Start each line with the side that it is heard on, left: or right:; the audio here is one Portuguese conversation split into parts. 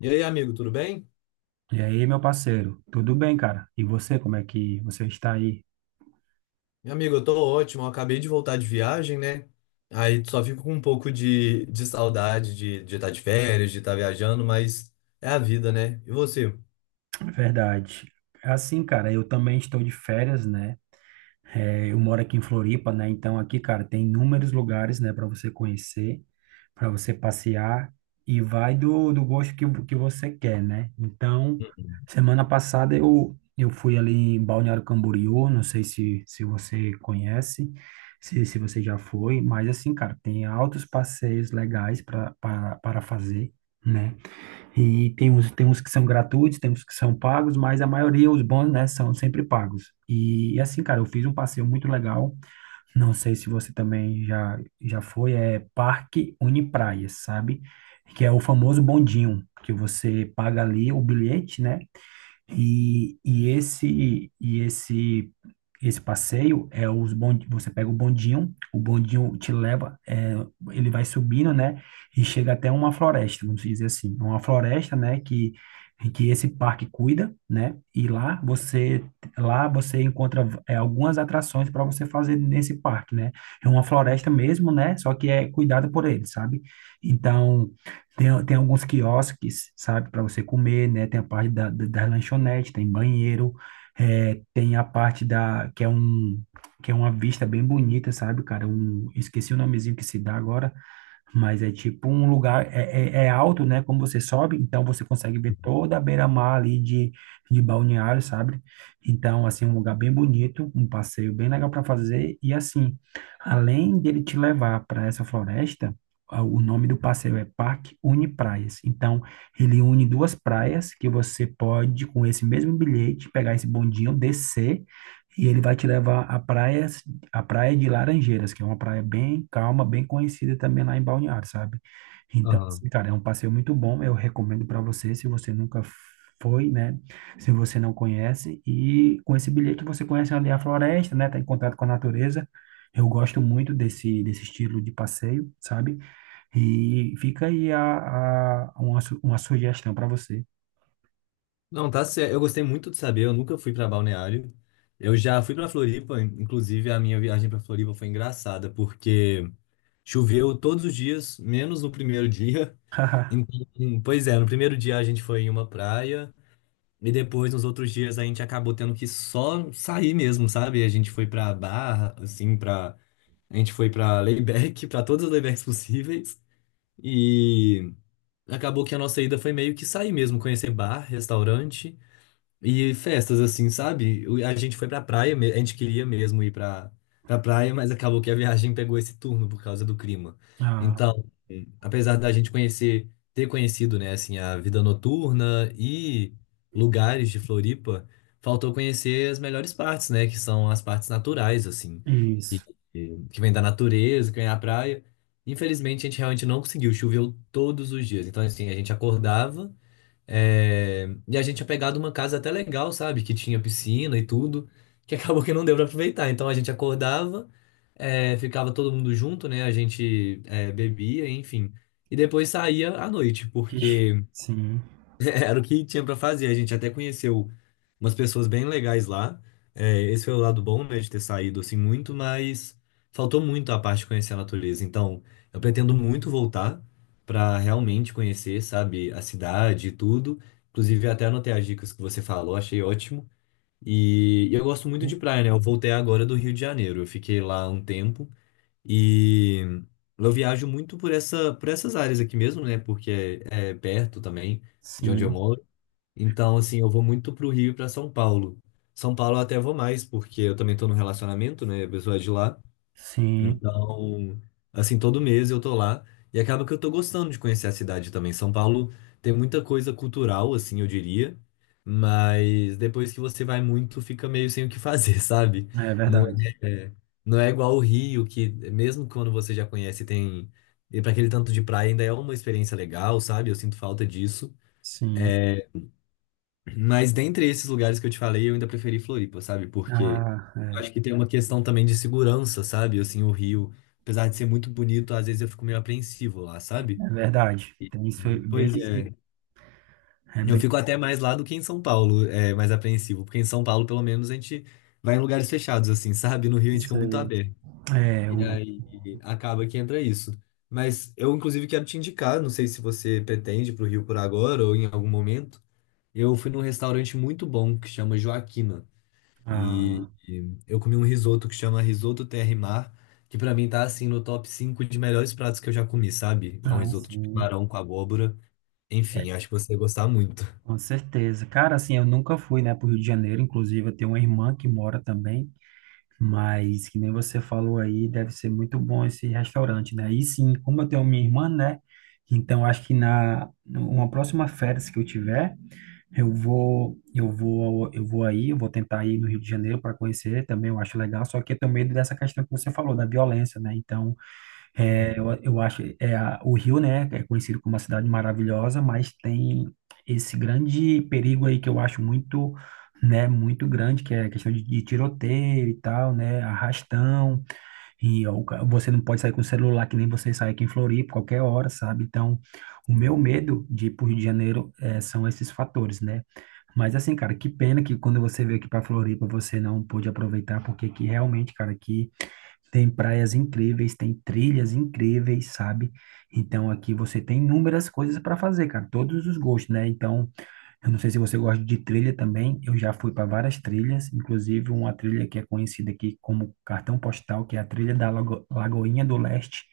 left: E aí, amigo, tudo bem?
right: E aí, meu parceiro, tudo bem, cara? E você, como é que você está aí?
left: Meu amigo, eu tô ótimo. Eu acabei de voltar de viagem, né? Aí só fico com um pouco de saudade de estar de férias, de estar viajando, mas é a vida, né? E você?
right: Verdade. Assim, cara, eu também estou de férias, né? É, eu moro aqui em Floripa, né? Então aqui, cara, tem inúmeros lugares, né, para você conhecer, para você passear e vai do gosto que você quer, né? Então,
left: Uhum.
right: semana passada eu fui ali em Balneário Camboriú, não sei se você conhece, se você já foi, mas assim, cara, tem altos passeios legais para fazer, né? E tem uns que são gratuitos, tem uns que são pagos, mas a maioria, os bons, né, são sempre pagos. E assim, cara, eu fiz um passeio muito legal. Não sei se você também já, já foi, Parque Unipraias, sabe? Que é o famoso bondinho, que você paga ali o bilhete, né? E esse esse passeio você pega o bondinho te leva, ele vai subindo, né? E chega até uma floresta, vamos dizer assim, uma floresta, né? Que esse parque cuida, né? E lá você encontra algumas atrações para você fazer nesse parque, né? É uma floresta mesmo, né? Só que é cuidada por ele, sabe? Então tem, tem alguns quiosques, sabe, para você comer, né? Tem a parte da lanchonete, tem banheiro, tem a parte da que é uma vista bem bonita, sabe, cara? Um, esqueci o nomezinho que se dá agora, mas é tipo um lugar, é alto, né? Como você sobe, então você consegue ver toda a beira-mar ali de Balneário, sabe? Então, assim, um lugar bem bonito, um passeio bem legal para fazer. E assim, além dele te levar para essa floresta, o nome do passeio é Parque Une Praias. Então, ele une duas praias que você pode, com esse mesmo bilhete, pegar esse bondinho, descer, e ele vai te levar a praia de Laranjeiras, que é uma praia bem calma, bem conhecida também lá em Balneário, sabe? Então,
left: Aham.
right: assim, cara, é um passeio muito bom, eu recomendo para você, se você nunca foi, né? Se você não conhece, e com esse bilhete você conhece ali a floresta, né? Tá em contato com a natureza. Eu gosto muito desse estilo de passeio, sabe? E fica aí uma sugestão para você.
left: Não, tá certo. Eu gostei muito de saber. Eu nunca fui pra Balneário. Eu já fui pra Floripa. Inclusive, a minha viagem pra Floripa foi engraçada, porque choveu todos os dias, menos no primeiro dia. Então, pois é, no primeiro dia a gente foi em uma praia. E depois, nos outros dias, a gente acabou tendo que só sair mesmo, sabe? A gente foi pra Barra, assim, pra... A gente foi pra Layback, pra todas as Laybacks possíveis. E acabou que a nossa ida foi meio que sair mesmo, conhecer bar, restaurante. E festas, assim, sabe? A gente foi pra praia, a gente queria mesmo ir pra, pra praia, mas acabou que a viagem pegou esse turno por causa do clima.
right: Ah,
left: Então, apesar da gente conhecer, ter conhecido, né, assim, a vida noturna e lugares de Floripa, faltou conhecer as melhores partes, né, que são as partes naturais, assim, que,
right: isso.
left: que vem da natureza, que vem da praia. Infelizmente, a gente realmente não conseguiu, choveu todos os dias. Então, assim, a gente acordava. E a gente tinha pegado uma casa até legal, sabe? Que tinha piscina e tudo, que acabou que não deu pra aproveitar. Então a gente acordava, ficava todo mundo junto, né? A gente bebia, enfim. E depois saía à noite,
right: Ixi,
left: porque
right: sim,
left: era o que tinha para fazer. A gente até conheceu umas pessoas bem legais lá. É, esse foi o lado bom, né, de ter saído assim muito, mas faltou muito a parte de conhecer a natureza. Então, eu pretendo muito voltar para realmente conhecer, sabe, a cidade e tudo. Inclusive, até anotei as dicas que você falou, achei ótimo. E eu gosto muito de praia, né? Eu voltei agora do Rio de Janeiro. Eu fiquei lá um tempo e eu viajo muito por essas áreas aqui mesmo, né? Porque é perto também de onde eu
right: sim,
left: moro. Então, assim, eu vou muito pro Rio e pra São Paulo. São Paulo eu até vou mais, porque eu também tô num relacionamento, né? A pessoa é de lá.
right: sim,
left: Então, assim, todo mês eu tô lá. E acaba que eu tô gostando de conhecer a cidade também. São Paulo tem muita coisa cultural, assim, eu diria. Mas depois que você vai muito, fica meio sem o que fazer, sabe?
right: é
left: Não
right: verdade.
left: é, é, não é igual o Rio, que mesmo quando você já conhece, tem. E para aquele tanto de praia ainda é uma experiência legal, sabe? Eu sinto falta disso.
right: Sim.
left: É, mas dentre esses lugares que eu te falei, eu ainda preferi Floripa, sabe? Porque
right: Ah,
left: eu
right: é,
left: acho que tem uma questão também de segurança, sabe? Assim, o Rio, apesar de ser muito bonito, às vezes eu fico meio apreensivo lá, sabe?
right: é verdade.
left: E-
right: Tem isso aí,
left: Pois é.
right: é
left: Eu
right: bem
left: fico até mais lá do que em São Paulo, mais apreensivo. Porque em São Paulo, pelo menos, a gente vai em lugares fechados, assim, sabe? No Rio a gente fica
right: isso
left: muito
right: aí.
left: aberto.
right: É,
left: E
right: o,
left: aí acaba que entra isso. Mas eu, inclusive, quero te indicar, não sei se você pretende para o Rio por agora ou em algum momento. Eu fui num restaurante muito bom que chama Joaquina. E,
right: ah,
left: e eu comi um risoto que chama Risoto Terra e Mar, que pra mim tá assim no top 5 de melhores pratos que eu já comi, sabe? É um
right: ah,
left: risoto de
right: sim.
left: camarão com abóbora.
right: É,
left: Enfim, acho que você ia gostar muito.
right: com certeza. Cara, assim, eu nunca fui, né, pro Rio de Janeiro. Inclusive, eu tenho uma irmã que mora também. Mas, que nem você falou aí, deve ser muito bom esse restaurante, né? E sim, como eu tenho minha irmã, né? Então, acho que na uma próxima férias que eu tiver. Eu vou, ao- eu vou aí, eu vou tentar ir no Rio de Janeiro para conhecer também, eu acho legal, só que eu tenho medo dessa questão que você falou, da violência, né? Então, eu acho, o Rio, né, é conhecido como uma cidade maravilhosa, mas tem esse grande perigo aí que eu acho muito, né, muito grande, que é a questão de tiroteio e tal, né, arrastão, você não pode sair com o celular que nem você sai aqui em Floripa, qualquer hora, sabe? Então, o meu
left: Sim,
right: medo de ir para o Rio de Janeiro são esses fatores, né? Mas assim, cara, que pena que quando você veio aqui para Floripa você não pôde aproveitar, porque aqui realmente, cara, aqui tem praias incríveis, tem trilhas incríveis, sabe? Então aqui você tem inúmeras coisas para fazer, cara, todos os gostos, né? Então eu não sei se você gosta de trilha também. Eu já fui para várias trilhas, inclusive uma trilha que é conhecida aqui como Cartão Postal, que é a trilha da Lagoinha do Leste,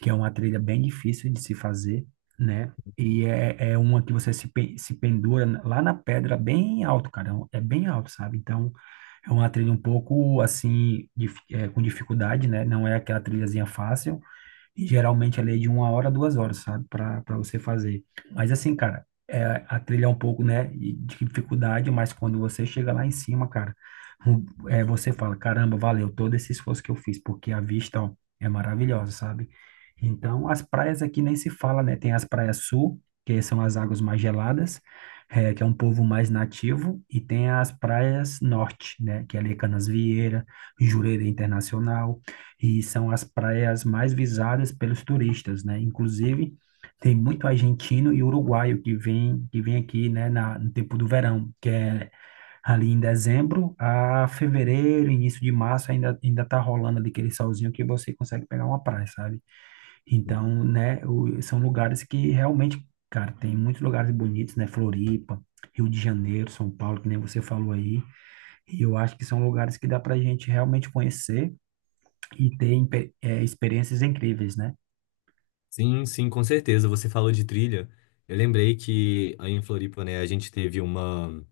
right: que é uma trilha bem difícil de se fazer, né? É uma que você se pendura lá na pedra, bem alto, cara. É bem alto, sabe? Então, é uma trilha um pouco assim, com dificuldade, né? Não é aquela trilhazinha fácil. E geralmente ali é de uma hora, duas horas, sabe? Para você fazer. Mas assim, cara, a trilha é um pouco, né, de dificuldade, mas quando você chega lá em cima, cara, você fala, caramba, valeu todo esse esforço que eu fiz, porque a vista, ó, é maravilhosa, sabe? Então, as praias aqui nem se fala, né? Tem as praias sul, que são as águas mais geladas, que é um povo mais nativo, e tem as praias norte, né? Que é ali é Canasvieira, Jurerê Internacional, e são as praias mais visadas pelos turistas, né? Inclusive, tem muito argentino e uruguaio que vem aqui, no tempo do verão, que é ali em dezembro a fevereiro, início de março, ainda, ainda tá rolando ali aquele solzinho que você consegue pegar uma praia, sabe? Então, são lugares que realmente, cara, tem muitos lugares bonitos, né? Floripa, Rio de Janeiro, São Paulo, que nem você falou aí, e eu acho que são lugares que dá pra gente realmente conhecer, e ter experiências incríveis, né?
left: sim, sim, com certeza. Você falou de trilha. Eu lembrei que aí em Floripa, né, a gente teve uma.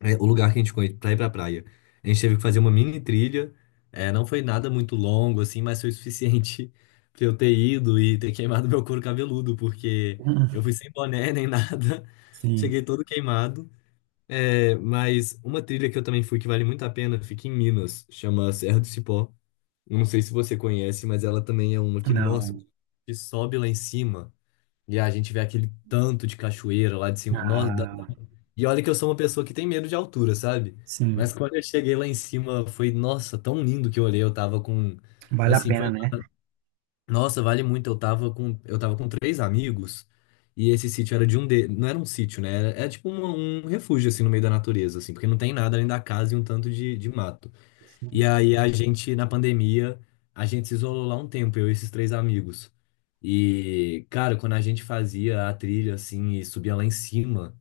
left: É, o lugar que a gente foi pra ir pra praia. A gente teve que fazer uma mini trilha. É, não foi nada muito longo, assim, mas foi o suficiente pra eu ter ido e ter queimado meu couro cabeludo, porque eu
right: Hum,
left: fui sem boné nem nada. Cheguei
right: sim,
left: todo queimado. É, mas uma trilha que eu também fui que vale muito a pena, fica em Minas, chama Serra do Cipó. Eu não sei se você conhece, mas ela também é uma que, nossa,
right: não.
left: que sobe lá em cima e a gente vê aquele tanto de cachoeira lá de cima. Nossa,
right: Ah,
left: e olha que eu sou uma pessoa que tem medo de altura, sabe?
right: sim,
left: Mas quando eu cheguei lá em cima, foi, nossa, tão lindo que eu olhei. Eu tava com,
right: vale a
left: assim,
right: pena,
left: foi,
right: né?
left: nossa, vale muito. Eu tava com três amigos e esse sítio era não era um sítio, né? Era tipo um refúgio, assim, no meio da natureza, assim, porque não tem nada além da casa e um tanto de mato. E
right: Sim,
left: aí a gente, na pandemia, a gente se isolou lá um tempo, eu e esses três amigos. E, cara, quando a gente fazia a trilha assim e subia lá em cima,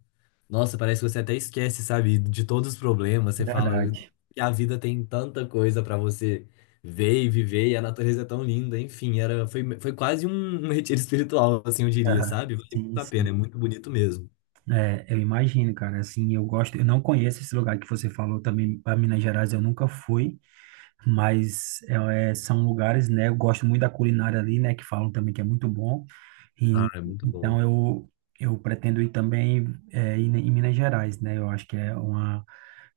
left: nossa, parece que você até esquece, sabe, de todos os problemas. Você fala
right: verdade.
left: que a vida tem tanta coisa pra você ver e viver, e a natureza é tão linda. Enfim, foi quase um retiro espiritual, assim, eu diria,
right: Aham,
left: sabe? Vale
right: sim,
left: muito a pena, é
right: sim.
left: muito bonito mesmo.
right: É, eu imagino, cara. Assim, eu gosto. Eu não conheço esse lugar que você falou também, para Minas Gerais, eu nunca fui. Mas são lugares, né? Eu gosto muito da culinária ali, né? Que falam também que é muito bom.
left: Ah,
right: E,
left: é muito bom.
right: então eu pretendo ir também em Minas Gerais, né? Eu acho que é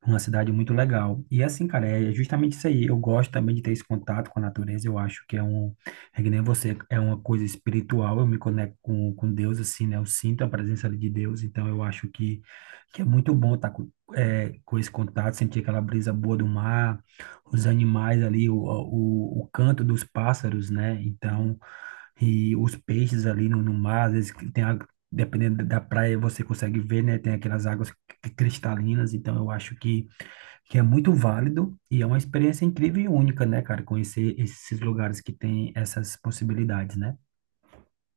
right: uma cidade muito legal. E assim, cara, é justamente isso aí. Eu gosto também de ter esse contato com a natureza. Eu acho que é que nem você, é uma coisa espiritual. Eu me conecto com Deus, assim, né? Eu sinto a presença ali de Deus. Então, eu acho que é muito bom estar com esse contato, sentir aquela brisa boa do mar, os animais ali, o canto dos pássaros, né? Então, e os peixes ali no mar, às vezes que tem, dependendo da praia, você consegue ver, né? Tem aquelas águas cristalinas, então eu acho que é muito válido e é uma experiência incrível e única, né, cara? Conhecer esses lugares que tem essas possibilidades, né?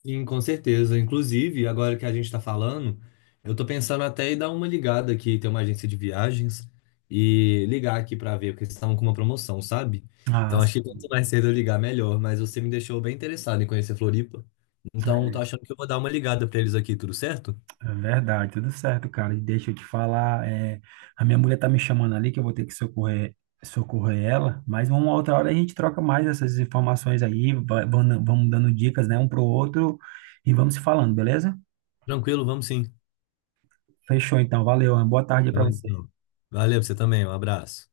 left: Sim, com certeza. Inclusive, agora que a gente está falando, eu tô pensando até em dar uma ligada aqui, ter uma agência de viagens, e ligar aqui para ver, porque eles estavam com uma promoção, sabe?
right: Ah.
left: Então, acho que quanto mais cedo eu ligar, melhor. Mas você me deixou bem interessado em conhecer Floripa. Então, eu tô achando que eu vou dar uma ligada para eles aqui, tudo certo?
right: É verdade, tudo certo, cara. E deixa eu te falar, a minha mulher tá me chamando ali que eu vou ter que socorrer, socorrer ela, mas uma outra hora a gente troca mais essas informações aí, vamos dando dicas, né, um pro outro e vamos se falando, beleza?
left: Tranquilo, vamos sim.
right: Fechou então, valeu, uma boa tarde
left: Tá
right: para
left: bom,
right: você.
left: então. Valeu, pra você também, um abraço.